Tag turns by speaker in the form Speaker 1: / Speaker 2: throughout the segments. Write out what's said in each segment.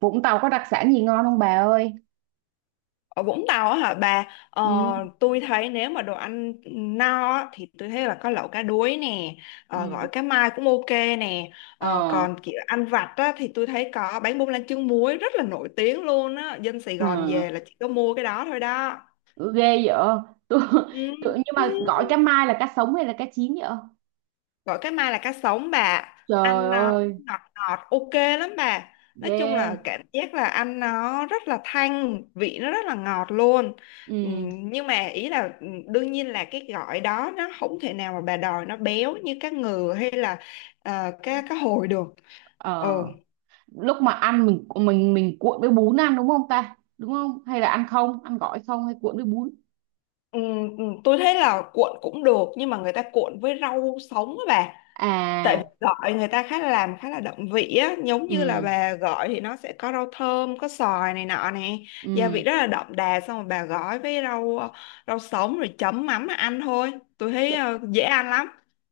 Speaker 1: Vũng Tàu có đặc sản gì ngon không bà ơi?
Speaker 2: Ở Vũng Tàu á hả bà, ờ,
Speaker 1: Ừ.
Speaker 2: tôi thấy nếu mà đồ ăn no á, thì tôi thấy là có lẩu cá đuối nè,
Speaker 1: Ừ.
Speaker 2: gỏi cá mai cũng ok nè,
Speaker 1: Ờ.
Speaker 2: còn kiểu ăn vặt á, thì tôi thấy có bánh bông lan trứng muối rất là nổi tiếng luôn á, dân Sài Gòn
Speaker 1: Ừ.
Speaker 2: về là chỉ có mua cái đó thôi đó.
Speaker 1: Ừ, ghê vậy. Tôi,
Speaker 2: Ừ.
Speaker 1: tôi Nhưng mà gọi cá mai là cá sống hay là cá chín vậy?
Speaker 2: Gỏi cá mai là cá sống bà,
Speaker 1: Trời
Speaker 2: ăn nó
Speaker 1: ơi.
Speaker 2: ngọt ngọt ok lắm bà, nói
Speaker 1: Ghê.
Speaker 2: chung là cảm giác là ăn nó rất là thanh vị, nó rất là ngọt luôn.
Speaker 1: Ừ.
Speaker 2: Nhưng mà ý là, đương nhiên là cái gỏi đó nó không thể nào mà bà đòi nó béo như cá ngừ hay là ờ, cá cá hồi được. Ừ.
Speaker 1: Ờ. Lúc mà ăn mình cuộn với bún ăn, đúng không ta, đúng không? Hay là ăn không, ăn gỏi không, hay cuộn với bún?
Speaker 2: Tôi thấy là cuộn cũng được, nhưng mà người ta cuộn với rau sống á bà, tại vì
Speaker 1: À.
Speaker 2: gọi người ta khá là làm khá là động vị á, giống như là
Speaker 1: Ừ.
Speaker 2: bà gọi thì nó sẽ có rau thơm, có xoài này nọ nè, gia vị
Speaker 1: Ừ.
Speaker 2: rất là đậm đà, xong rồi bà gói với rau rau sống rồi chấm mắm mà ăn thôi. Tôi thấy
Speaker 1: Trời.
Speaker 2: dễ ăn lắm,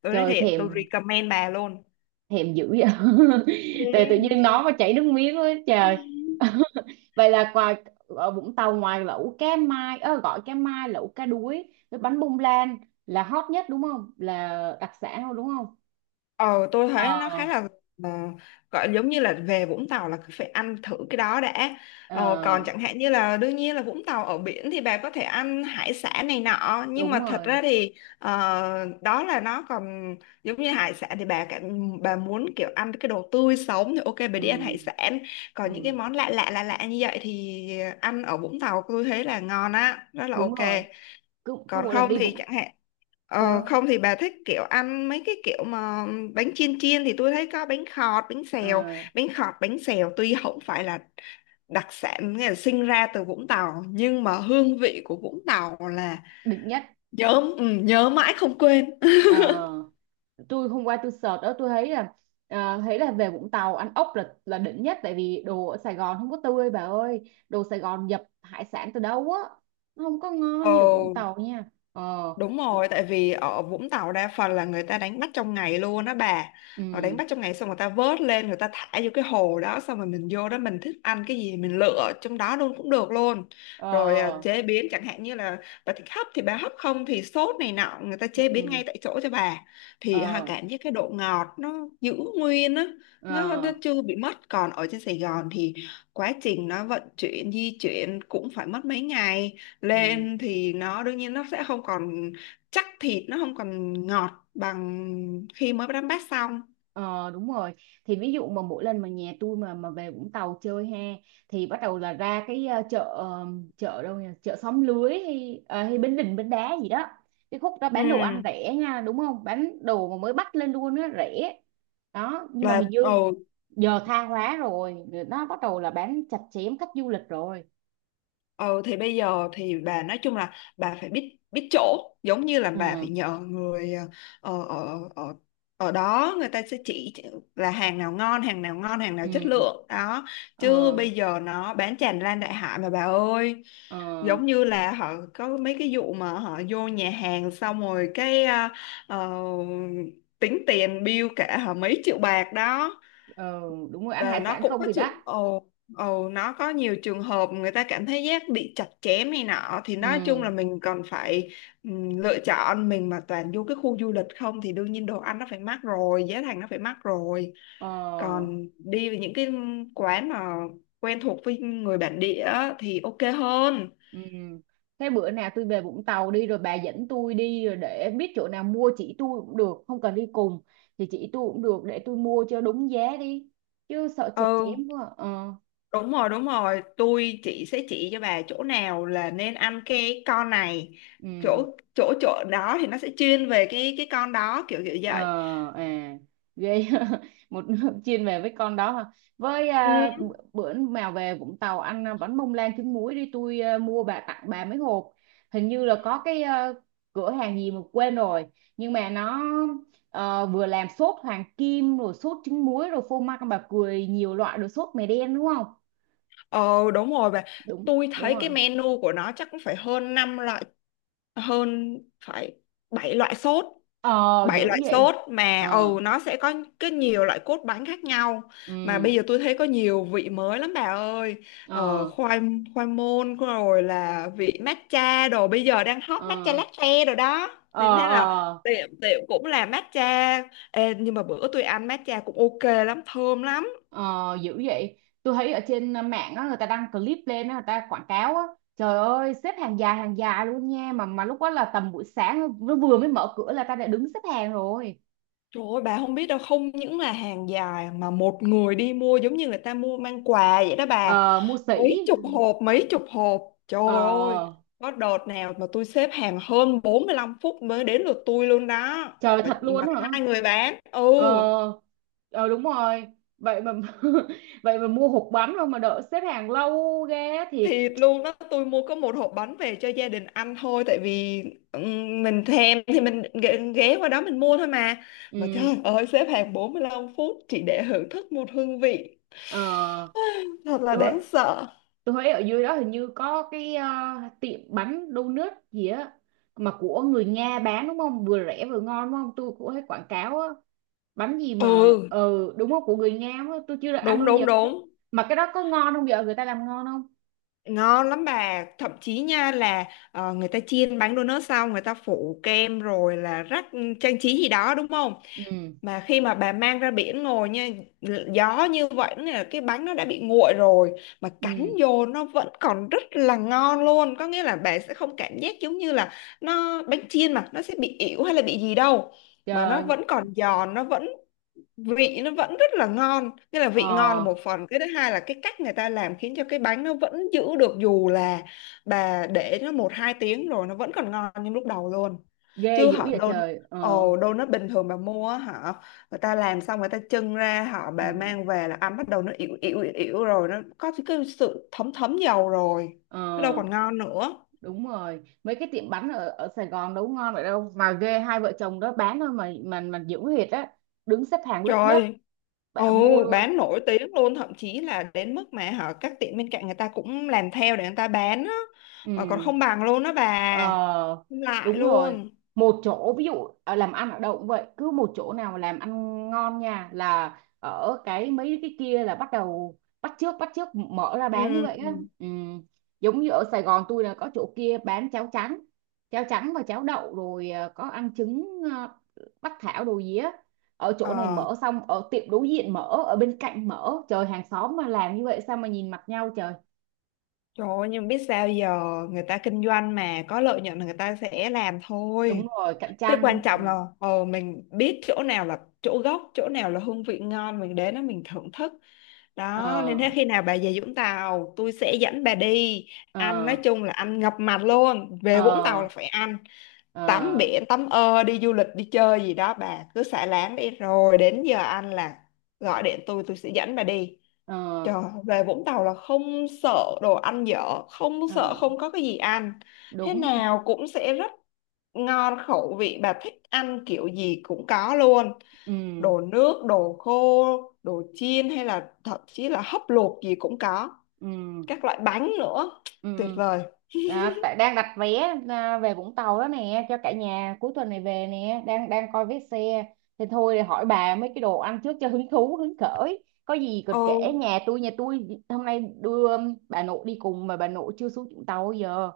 Speaker 2: tôi nói
Speaker 1: Trời,
Speaker 2: thiệt, tôi
Speaker 1: thèm,
Speaker 2: recommend bà luôn.
Speaker 1: thèm dữ vậy. Tự tự nhiên nói mà chảy nước miếng quá
Speaker 2: Ừ.
Speaker 1: trời. Vậy là ngoài, ở Vũng Tàu ngoài lẩu cá mai, ơ, gọi cá mai, lẩu cá đuối với bánh bông lan là hot nhất đúng không, là đặc sản thôi đúng không?
Speaker 2: Ờ tôi
Speaker 1: Ờ.
Speaker 2: thấy nó khá là ờ, gọi giống như là về Vũng Tàu là cứ phải ăn thử cái đó đã.
Speaker 1: Ờ,
Speaker 2: Còn chẳng hạn như là, đương nhiên là Vũng Tàu ở biển thì bà có thể ăn hải sản này nọ, nhưng
Speaker 1: đúng
Speaker 2: mà thật
Speaker 1: rồi.
Speaker 2: ra thì đó là nó còn giống như hải sản, thì bà cảm, bà muốn kiểu ăn cái đồ tươi sống thì ok, bà
Speaker 1: Ừ.
Speaker 2: đi ăn hải sản. Còn những cái
Speaker 1: Ừ,
Speaker 2: món lạ lạ lạ lạ như vậy thì ăn ở Vũng Tàu tôi thấy là ngon á, rất là
Speaker 1: đúng
Speaker 2: ok.
Speaker 1: rồi. Cứ cứ
Speaker 2: Còn
Speaker 1: mỗi lần
Speaker 2: không
Speaker 1: đi
Speaker 2: thì
Speaker 1: Vũng...
Speaker 2: chẳng hạn,
Speaker 1: Sao?
Speaker 2: không thì bà thích kiểu ăn mấy cái kiểu mà bánh chiên chiên thì tôi thấy có bánh khọt, bánh xèo,
Speaker 1: Ờ.
Speaker 2: bánh khọt, bánh xèo tuy không phải là đặc sản, nghĩa là sinh ra từ Vũng Tàu, nhưng mà hương vị của Vũng Tàu là
Speaker 1: Đỉnh nhất.
Speaker 2: nhớ, ừ, nhớ mãi không quên.
Speaker 1: Ờ. Tôi hôm qua tôi search đó, tôi thấy là, à, thấy là về Vũng Tàu ăn ốc là đỉnh nhất. Tại vì đồ ở Sài Gòn không có tươi bà ơi, đồ Sài Gòn nhập hải sản từ đâu á, nó không có ngon
Speaker 2: Ồ.
Speaker 1: như ở Vũng Tàu nha. Ờ.
Speaker 2: Đúng
Speaker 1: Thì.
Speaker 2: rồi, tại vì ở Vũng Tàu đa phần là người ta đánh bắt trong ngày luôn đó bà. Họ đánh
Speaker 1: Ừ.
Speaker 2: bắt trong ngày xong người ta vớt lên, người ta thả vô cái hồ đó, xong rồi mình vô đó mình thích ăn cái gì mình lựa trong đó luôn cũng được luôn.
Speaker 1: Ờ.
Speaker 2: Rồi à, chế biến chẳng hạn như là bà thích hấp thì bà hấp, không thì sốt này nọ, người ta chế
Speaker 1: Ừ.
Speaker 2: biến ngay tại chỗ cho bà. Thì ha,
Speaker 1: Ờ.
Speaker 2: cảm giác cái độ ngọt nó giữ nguyên á, nó
Speaker 1: Ờ.
Speaker 2: chưa bị mất. Còn ở trên Sài Gòn thì quá trình nó vận chuyển di chuyển cũng phải mất mấy ngày
Speaker 1: Ừ.
Speaker 2: lên, thì nó đương nhiên nó sẽ không còn chắc thịt, nó không còn ngọt bằng khi mới đánh bát xong.
Speaker 1: Ờ, đúng rồi. Thì ví dụ mà mỗi lần mà nhà tôi mà về Vũng Tàu chơi ha, thì bắt đầu là ra cái, chợ đâu nhỉ, chợ xóm lưới hay, à, hay Bến Đình Bến Đá gì đó. Cái khúc đó bán đồ ăn
Speaker 2: ừ
Speaker 1: rẻ nha, đúng không, bán đồ mà mới bắt lên luôn á, rẻ đó. Nhưng mà hình
Speaker 2: là
Speaker 1: như
Speaker 2: ừ,
Speaker 1: giờ tha hóa rồi, nó bắt đầu là bán chặt chém khách du lịch rồi.
Speaker 2: Ừ thì bây giờ thì bà nói chung là bà phải biết biết chỗ, giống như là bà
Speaker 1: Ừ.
Speaker 2: phải nhờ người ờ, ở ở ở đó, người ta sẽ chỉ là hàng nào ngon, hàng nào ngon, hàng nào chất
Speaker 1: Ừ.
Speaker 2: lượng đó.
Speaker 1: Ờ.
Speaker 2: Chứ bây giờ nó bán tràn lan đại hải mà bà ơi.
Speaker 1: Ờ.
Speaker 2: Giống như là họ có mấy cái vụ mà họ vô nhà hàng xong rồi cái ờ, tính tiền bill cả họ mấy triệu bạc đó.
Speaker 1: Ờ, đúng rồi, ăn
Speaker 2: Ờ,
Speaker 1: hải
Speaker 2: nó
Speaker 1: sản
Speaker 2: cũng
Speaker 1: không
Speaker 2: có
Speaker 1: thì đắt.
Speaker 2: trường ồ ồ nó có nhiều trường hợp người ta cảm thấy giác bị chặt chém này nọ, thì
Speaker 1: Ừ.
Speaker 2: nói chung là mình còn phải lựa chọn. Mình mà toàn vô cái khu du lịch không thì đương nhiên đồ ăn nó phải mắc rồi, giá thành nó phải mắc rồi.
Speaker 1: Ờ.
Speaker 2: Còn đi với những cái quán mà quen thuộc với người bản địa á thì ok hơn.
Speaker 1: Ừ. Thế bữa nào tôi về Vũng Tàu đi rồi bà dẫn tôi đi rồi để biết chỗ nào mua, chỉ tôi cũng được, không cần đi cùng thì chỉ tôi cũng được, để tôi mua cho đúng giá đi, chứ sợ chặt
Speaker 2: Ừ.
Speaker 1: chém quá. Ờ.
Speaker 2: Đúng rồi, đúng rồi. Tôi chị sẽ chỉ cho bà chỗ nào là nên ăn cái con này. Chỗ
Speaker 1: Ừ.
Speaker 2: chỗ chỗ đó thì nó sẽ chuyên về cái con đó, kiểu kiểu
Speaker 1: Ờ.
Speaker 2: vậy.
Speaker 1: À. Ghê. Một nước chuyên về với con đó hả? Với,
Speaker 2: Ừ.
Speaker 1: à, bữa nào về Vũng Tàu ăn, à, bánh bông lan trứng muối đi, tôi, à, mua bà, tặng bà mấy hộp. Hình như là có cái, à, cửa hàng gì mà quên rồi, nhưng mà nó, vừa làm sốt hoàng kim rồi sốt trứng muối rồi phô mai con bà cười nhiều loại rồi sốt mè đen, đúng không?
Speaker 2: Ờ đúng rồi bà.
Speaker 1: Đúng,
Speaker 2: Tôi
Speaker 1: đúng
Speaker 2: thấy cái
Speaker 1: rồi.
Speaker 2: menu của nó chắc cũng phải hơn 5 loại, hơn, phải 7 loại sốt.
Speaker 1: Ờ,
Speaker 2: Bảy
Speaker 1: dữ
Speaker 2: loại
Speaker 1: vậy.
Speaker 2: sốt, mà
Speaker 1: Ờ.
Speaker 2: ừ, nó sẽ có cái nhiều loại cốt bánh khác nhau. Mà bây
Speaker 1: Ừ.
Speaker 2: giờ tôi thấy có nhiều vị mới lắm bà ơi, ờ,
Speaker 1: Ờ.
Speaker 2: khoai khoai môn rồi là vị matcha đồ, bây giờ đang hot matcha
Speaker 1: Ờ.
Speaker 2: latte rồi đó,
Speaker 1: Ờ.
Speaker 2: nên thế
Speaker 1: Ờ.
Speaker 2: là tiệm tiệm cũng là matcha. Ê, nhưng mà bữa tôi ăn matcha cũng ok lắm, thơm lắm.
Speaker 1: Ờ, dữ vậy. Tôi thấy ở trên, mạng á, người ta đăng clip lên á, người ta quảng cáo á, trời ơi xếp hàng dài, hàng dài luôn nha, mà lúc đó là tầm buổi sáng nó vừa mới mở cửa là ta đã đứng xếp hàng rồi.
Speaker 2: Trời ơi, bà không biết đâu, không những là hàng dài mà một người đi mua giống như người ta mua mang quà vậy đó bà.
Speaker 1: Ờ, mua
Speaker 2: Mấy
Speaker 1: sỉ.
Speaker 2: chục hộp, mấy chục hộp. Trời
Speaker 1: Ờ,
Speaker 2: ơi, có đợt nào mà tôi xếp hàng hơn 45 phút mới đến lượt tôi luôn đó.
Speaker 1: trời, thật
Speaker 2: Mà
Speaker 1: luôn á hả.
Speaker 2: hai người bán, ừ,
Speaker 1: Ờ. Ờ, đúng rồi. Vậy mà, vậy mà mua hộp bánh không mà đợi xếp hàng lâu ghê thiệt.
Speaker 2: thịt luôn đó. Tôi mua có một hộp bánh về cho gia đình ăn thôi, tại vì mình thèm thì mình ghé ghé qua đó mình mua thôi mà. Mà
Speaker 1: Ừ.
Speaker 2: trời ơi, xếp hàng 45 phút chỉ để hưởng thức một hương vị.
Speaker 1: Ờ.
Speaker 2: Thật là
Speaker 1: Tôi.
Speaker 2: đáng sợ.
Speaker 1: Tôi thấy ở dưới đó hình như có cái, tiệm bánh donut gì á, mà của người Nga bán đúng không? Vừa rẻ vừa ngon đúng không? Tôi cũng thấy quảng cáo á, bánh gì mà
Speaker 2: Ừ,
Speaker 1: ừ đúng không, của người Nga á, tôi chưa được ăn
Speaker 2: đúng
Speaker 1: bao giờ
Speaker 2: đúng
Speaker 1: đó.
Speaker 2: đúng.
Speaker 1: Mà cái đó có ngon không vợ? Người ta làm ngon không?
Speaker 2: Ngon lắm bà, thậm chí nha là người ta chiên bánh donut xong người ta phủ kem rồi là rắc trang trí gì đó đúng không,
Speaker 1: Ừ.
Speaker 2: mà khi mà bà mang ra biển ngồi nha, gió như vậy là cái bánh nó đã bị nguội rồi, mà cắn
Speaker 1: Ừ.
Speaker 2: vô nó vẫn còn rất là ngon luôn, có nghĩa là bà sẽ không cảm giác giống như là nó bánh chiên mà nó sẽ bị ỉu hay là bị gì đâu, mà nó
Speaker 1: Trời.
Speaker 2: vẫn còn giòn, nó vẫn vị nó vẫn rất là ngon. Nghĩa là vị ngon là
Speaker 1: Ờ.
Speaker 2: một phần, cái thứ hai là cái cách người ta làm khiến cho cái bánh nó vẫn giữ được, dù là bà để nó một hai tiếng rồi nó vẫn còn ngon như lúc đầu luôn.
Speaker 1: Ghê
Speaker 2: Chứ
Speaker 1: dữ
Speaker 2: họ
Speaker 1: vậy
Speaker 2: đôn,
Speaker 1: trời. Ờ.
Speaker 2: đôn nó bình thường bà mua á, họ, người ta làm xong người ta trưng ra, họ bà
Speaker 1: Ừ.
Speaker 2: mang về là ăn, bắt đầu nó ỉu ỉu ỉu ỉu rồi, nó có cái sự thấm thấm dầu rồi,
Speaker 1: Ờ,
Speaker 2: nó đâu còn ngon nữa.
Speaker 1: đúng rồi. Mấy cái tiệm bánh ở ở Sài Gòn đâu có ngon vậy đâu, mà ghê, hai vợ chồng đó bán thôi mà dữ thiệt á, đứng xếp hàng lớp lớp
Speaker 2: Trời, ừ,
Speaker 1: bạn mua luôn.
Speaker 2: bán nổi tiếng luôn, thậm chí là đến mức mà hả, các tiệm bên cạnh người ta cũng làm theo để người ta bán á, mà còn
Speaker 1: Ừ.
Speaker 2: không bằng luôn đó bà,
Speaker 1: Ờ,
Speaker 2: không lại
Speaker 1: đúng rồi.
Speaker 2: luôn.
Speaker 1: Một chỗ ví dụ, làm ăn ở đâu cũng vậy, cứ một chỗ nào mà làm ăn ngon nha là ở cái mấy cái kia là bắt đầu bắt chước, bắt chước mở ra
Speaker 2: Ừ.
Speaker 1: bán như vậy á. Ừ. Giống như ở Sài Gòn tôi là có chỗ kia bán cháo trắng, và cháo đậu rồi, có ăn trứng, bắc thảo đồ gì á, ở chỗ này
Speaker 2: Ờ,
Speaker 1: mở xong ở tiệm đối diện mở, ở bên cạnh mở, trời, hàng xóm mà làm như vậy sao mà nhìn mặt nhau, trời.
Speaker 2: trời ơi, nhưng biết sao giờ, người ta kinh doanh mà có lợi nhuận là người ta sẽ làm
Speaker 1: Đúng
Speaker 2: thôi.
Speaker 1: rồi, cạnh
Speaker 2: Cái quan
Speaker 1: tranh. Ừ.
Speaker 2: trọng là mình biết chỗ nào là chỗ gốc, chỗ nào là hương vị ngon, mình đến đó mình thưởng thức đó. Nên thế
Speaker 1: Ờ.
Speaker 2: khi nào bà về Vũng Tàu tôi sẽ dẫn bà đi ăn, nói
Speaker 1: Ờ.
Speaker 2: chung là ăn ngập mặt luôn.
Speaker 1: Ờ.
Speaker 2: Về Vũng Tàu là phải ăn, tắm
Speaker 1: Ờ.
Speaker 2: biển, tắm, ơ, đi du lịch đi chơi gì đó, bà cứ xả láng đi, rồi đến giờ ăn là gọi điện tôi sẽ dẫn bà đi.
Speaker 1: Ờ.
Speaker 2: Trời, về Vũng Tàu là không sợ đồ ăn dở, không
Speaker 1: Ờ.
Speaker 2: sợ không có cái gì ăn. Thế
Speaker 1: Đúng.
Speaker 2: nào cũng sẽ rất ngon khẩu vị, bà thích ăn kiểu gì cũng có luôn.
Speaker 1: Ừ.
Speaker 2: Đồ nước, đồ khô, đồ chiên hay là thậm chí là hấp luộc gì cũng có.
Speaker 1: Ừ.
Speaker 2: Các loại bánh nữa,
Speaker 1: Ừ.
Speaker 2: tuyệt vời.
Speaker 1: À, tại đang đặt vé, à, về Vũng Tàu đó nè cho cả nhà cuối tuần này về nè, đang đang coi vé xe. Thì thôi hỏi bà mấy cái đồ ăn trước cho hứng thú hứng khởi, có gì còn kể.
Speaker 2: Ừ.
Speaker 1: Nhà tôi hôm nay đưa bà nội đi cùng, mà bà nội chưa xuống Vũng Tàu bao giờ.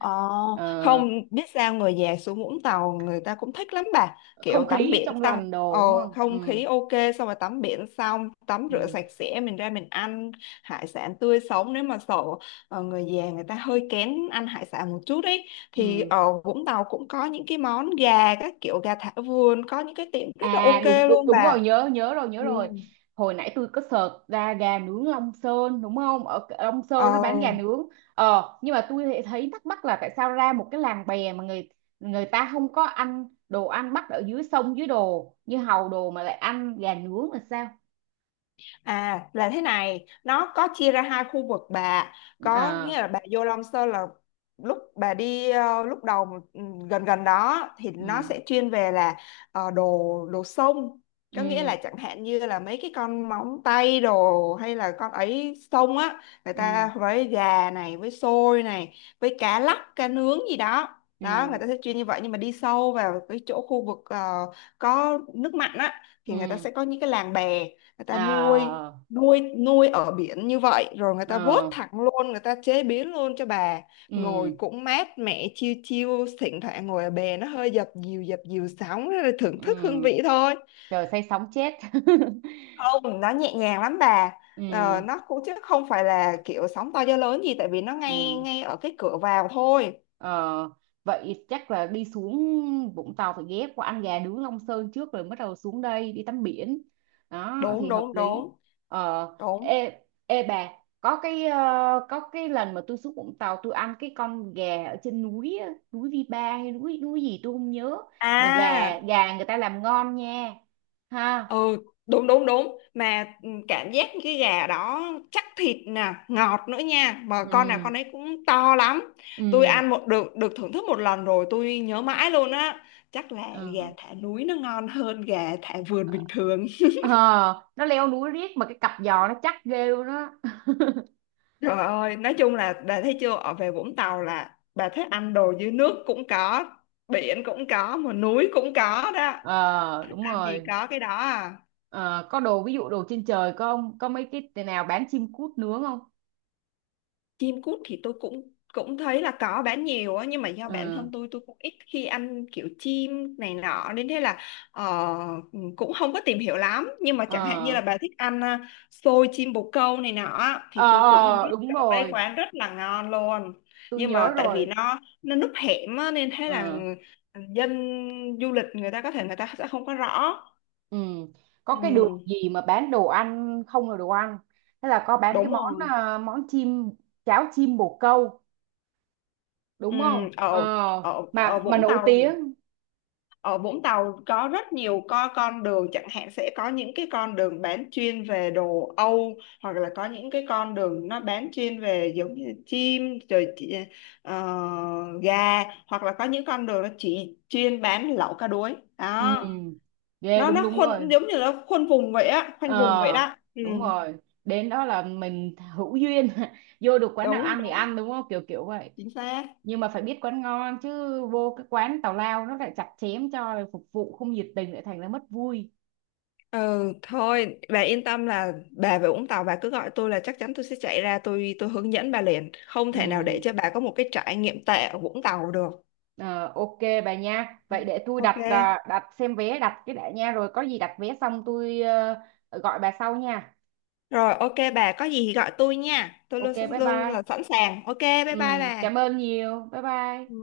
Speaker 2: Ờ,
Speaker 1: Ờ,
Speaker 2: không biết sao người già xuống Vũng Tàu người ta cũng thích lắm bà, kiểu
Speaker 1: không
Speaker 2: tắm
Speaker 1: khí
Speaker 2: biển
Speaker 1: trong
Speaker 2: xong
Speaker 1: lành đồ đúng không.
Speaker 2: không
Speaker 1: Ừ.
Speaker 2: khí ok, xong rồi tắm biển xong tắm
Speaker 1: Ừ.
Speaker 2: rửa sạch sẽ mình ra mình ăn hải sản tươi sống. Nếu mà sợ người già người ta hơi kén ăn hải sản một chút ấy, thì
Speaker 1: Ừ.
Speaker 2: ở Vũng Tàu cũng có những cái món gà, các kiểu gà thả vườn, có những cái tiệm rất là
Speaker 1: À, đúng
Speaker 2: ok
Speaker 1: đúng
Speaker 2: luôn
Speaker 1: đúng
Speaker 2: bà.
Speaker 1: rồi, nhớ, nhớ rồi, nhớ
Speaker 2: Ừ.
Speaker 1: rồi, hồi nãy tôi có search ra gà nướng Long Sơn đúng không, ở Long Sơn nó
Speaker 2: Ờ.
Speaker 1: bán gà nướng. Ờ, nhưng mà tôi lại thấy thắc mắc là tại sao ra một cái làng bè mà người người ta không có ăn đồ ăn bắt ở dưới sông dưới đồ như hàu đồ, mà lại ăn gà nướng là sao?
Speaker 2: À là thế này, nó có chia ra hai khu vực bà, có nghĩa
Speaker 1: À.
Speaker 2: là bà vô Long Sơn là lúc bà đi lúc đầu, ừ, gần gần đó thì nó
Speaker 1: Ừ.
Speaker 2: sẽ chuyên về là đồ, đồ sông, có nghĩa
Speaker 1: Ừ.
Speaker 2: là chẳng hạn như là mấy cái con móng tay đồ hay là con ấy sông á, người
Speaker 1: Ừ.
Speaker 2: ta với gà này, với xôi này, với cá lóc, cá nướng gì đó. Đó, người
Speaker 1: Ừ.
Speaker 2: ta sẽ chuyên như vậy, nhưng mà đi sâu vào cái chỗ khu vực có nước mặn á thì người ta
Speaker 1: Ừ.
Speaker 2: sẽ có những cái làng bè, người ta nuôi,
Speaker 1: À.
Speaker 2: nuôi nuôi ở biển như vậy rồi người ta vớt
Speaker 1: Ờ.
Speaker 2: thẳng luôn, người ta chế biến luôn cho bà. Ngồi
Speaker 1: Ừ.
Speaker 2: cũng mát mẻ, chiêu chiêu, thỉnh thoảng ngồi ở bè nó hơi dập dìu sóng, rồi thưởng thức hương
Speaker 1: Ừ.
Speaker 2: vị thôi.
Speaker 1: Trời, say sóng chết.
Speaker 2: Không, nó nhẹ nhàng lắm bà,
Speaker 1: Ừ.
Speaker 2: nó cũng, chứ không phải là kiểu sóng to gió lớn gì, tại vì nó ngay
Speaker 1: Ừ.
Speaker 2: ngay ở cái cửa vào thôi.
Speaker 1: Ờ, vậy chắc là đi xuống Vũng Tàu phải ghé qua ăn gà nướng Long Sơn trước rồi bắt đầu xuống đây đi tắm biển, đó
Speaker 2: Đúng
Speaker 1: thì hợp
Speaker 2: đúng
Speaker 1: lý.
Speaker 2: đúng
Speaker 1: Ờ.
Speaker 2: đúng.
Speaker 1: Ê, ê bà, có cái lần mà tôi xuống Vũng Tàu tôi ăn cái con gà ở trên núi á, núi Vi Ba hay núi núi gì tôi không nhớ, mà gà
Speaker 2: À.
Speaker 1: gà người ta làm ngon nha, ha.
Speaker 2: Ừ, đúng đúng đúng. Mà ừ, cảm giác cái gà đó chắc thịt nè, ngọt nữa nha, mà con nào
Speaker 1: Ừ.
Speaker 2: con ấy cũng to lắm. Tôi
Speaker 1: Ừ.
Speaker 2: ăn một được, được thưởng thức một lần rồi tôi nhớ mãi luôn á. Chắc là gà
Speaker 1: Ờ.
Speaker 2: thả núi nó ngon hơn gà thả vườn bình thường.
Speaker 1: Ờ, nó leo núi riết mà cái cặp giò nó chắc ghê luôn á.
Speaker 2: Trời ơi, nói chung là bà thấy chưa, ở về Vũng Tàu là bà thích ăn đồ dưới nước cũng có, biển cũng có, mà núi cũng có đó.
Speaker 1: Ờ,
Speaker 2: Thích
Speaker 1: đúng
Speaker 2: ăn gì
Speaker 1: rồi.
Speaker 2: có cái đó à.
Speaker 1: Ờ, có đồ ví dụ đồ trên trời không, có mấy cái nào bán chim cút nướng không?
Speaker 2: Chim cút thì tôi cũng cũng thấy là có bán nhiều á, nhưng mà do bản
Speaker 1: Ừ.
Speaker 2: thân tôi cũng ít khi ăn kiểu chim này nọ, nên thế là ờ, cũng không có tìm hiểu lắm. Nhưng mà chẳng hạn như
Speaker 1: Ờ.
Speaker 2: là bà thích ăn xôi chim bồ câu này nọ á,
Speaker 1: Ờ.
Speaker 2: thì tôi cũng
Speaker 1: Ờ,
Speaker 2: biết
Speaker 1: đúng
Speaker 2: có mấy
Speaker 1: rồi,
Speaker 2: quán rất là ngon luôn.
Speaker 1: tôi
Speaker 2: Nhưng
Speaker 1: nhớ
Speaker 2: mà tại vì
Speaker 1: rồi.
Speaker 2: nó núp hẻm á, nên thế là
Speaker 1: Ừ.
Speaker 2: dân du lịch người ta có thể người ta sẽ không có rõ.
Speaker 1: Ừ. Có cái đường
Speaker 2: Ừ,
Speaker 1: gì mà bán đồ ăn không là đồ ăn, thế là có bán cái
Speaker 2: đúng
Speaker 1: món,
Speaker 2: rồi.
Speaker 1: món chim, cháo chim bồ câu
Speaker 2: Ừ,
Speaker 1: đúng không? Ờ,
Speaker 2: ở ở, ở
Speaker 1: mà
Speaker 2: Vũng
Speaker 1: nổi
Speaker 2: Tàu,
Speaker 1: tiếng.
Speaker 2: ở Vũng Tàu có rất nhiều, có con đường chẳng hạn sẽ có những cái con đường bán chuyên về đồ Âu, hoặc là có những cái con đường nó bán chuyên về giống như chim rồi ờ, gà, hoặc là có những con đường nó chỉ chuyên bán lẩu cá đuối
Speaker 1: Ừ.
Speaker 2: đó.
Speaker 1: Ghê,
Speaker 2: nó
Speaker 1: đúng,
Speaker 2: nó
Speaker 1: đúng rồi.
Speaker 2: khuôn giống như là khuôn vùng vậy á, khoanh vùng vậy
Speaker 1: Ờ,
Speaker 2: đó. Ừ.
Speaker 1: đúng rồi, đến đó là mình hữu duyên, vô được quán nào
Speaker 2: Đúng
Speaker 1: ăn thì
Speaker 2: đúng,
Speaker 1: ăn, đúng không, kiểu kiểu vậy.
Speaker 2: chính xác.
Speaker 1: Nhưng mà phải biết quán ngon chứ, vô cái quán tào lao nó lại chặt chém cho rồi phục vụ không nhiệt tình lại thành ra mất vui.
Speaker 2: Ừ, thôi bà yên tâm là bà về Vũng Tàu bà cứ gọi tôi là chắc chắn tôi sẽ chạy ra, tôi hướng dẫn bà liền, không thể nào để
Speaker 1: Ừ.
Speaker 2: cho bà có một cái trải nghiệm tệ ở Vũng Tàu được.
Speaker 1: Ờ, ok bà nha, vậy để tôi
Speaker 2: Ok.
Speaker 1: đặt, à, đặt xem vé, đặt cái đã nha, rồi có gì đặt vé xong tôi, gọi bà sau nha.
Speaker 2: Rồi ok bà, có gì thì gọi tôi nha, tôi
Speaker 1: Ok,
Speaker 2: luôn sẵn
Speaker 1: bye
Speaker 2: luôn,
Speaker 1: bye.
Speaker 2: là sẵn sàng. Ok, bye bye
Speaker 1: Ừ.
Speaker 2: bà.
Speaker 1: Cảm ơn nhiều, bye bye.
Speaker 2: Ừ.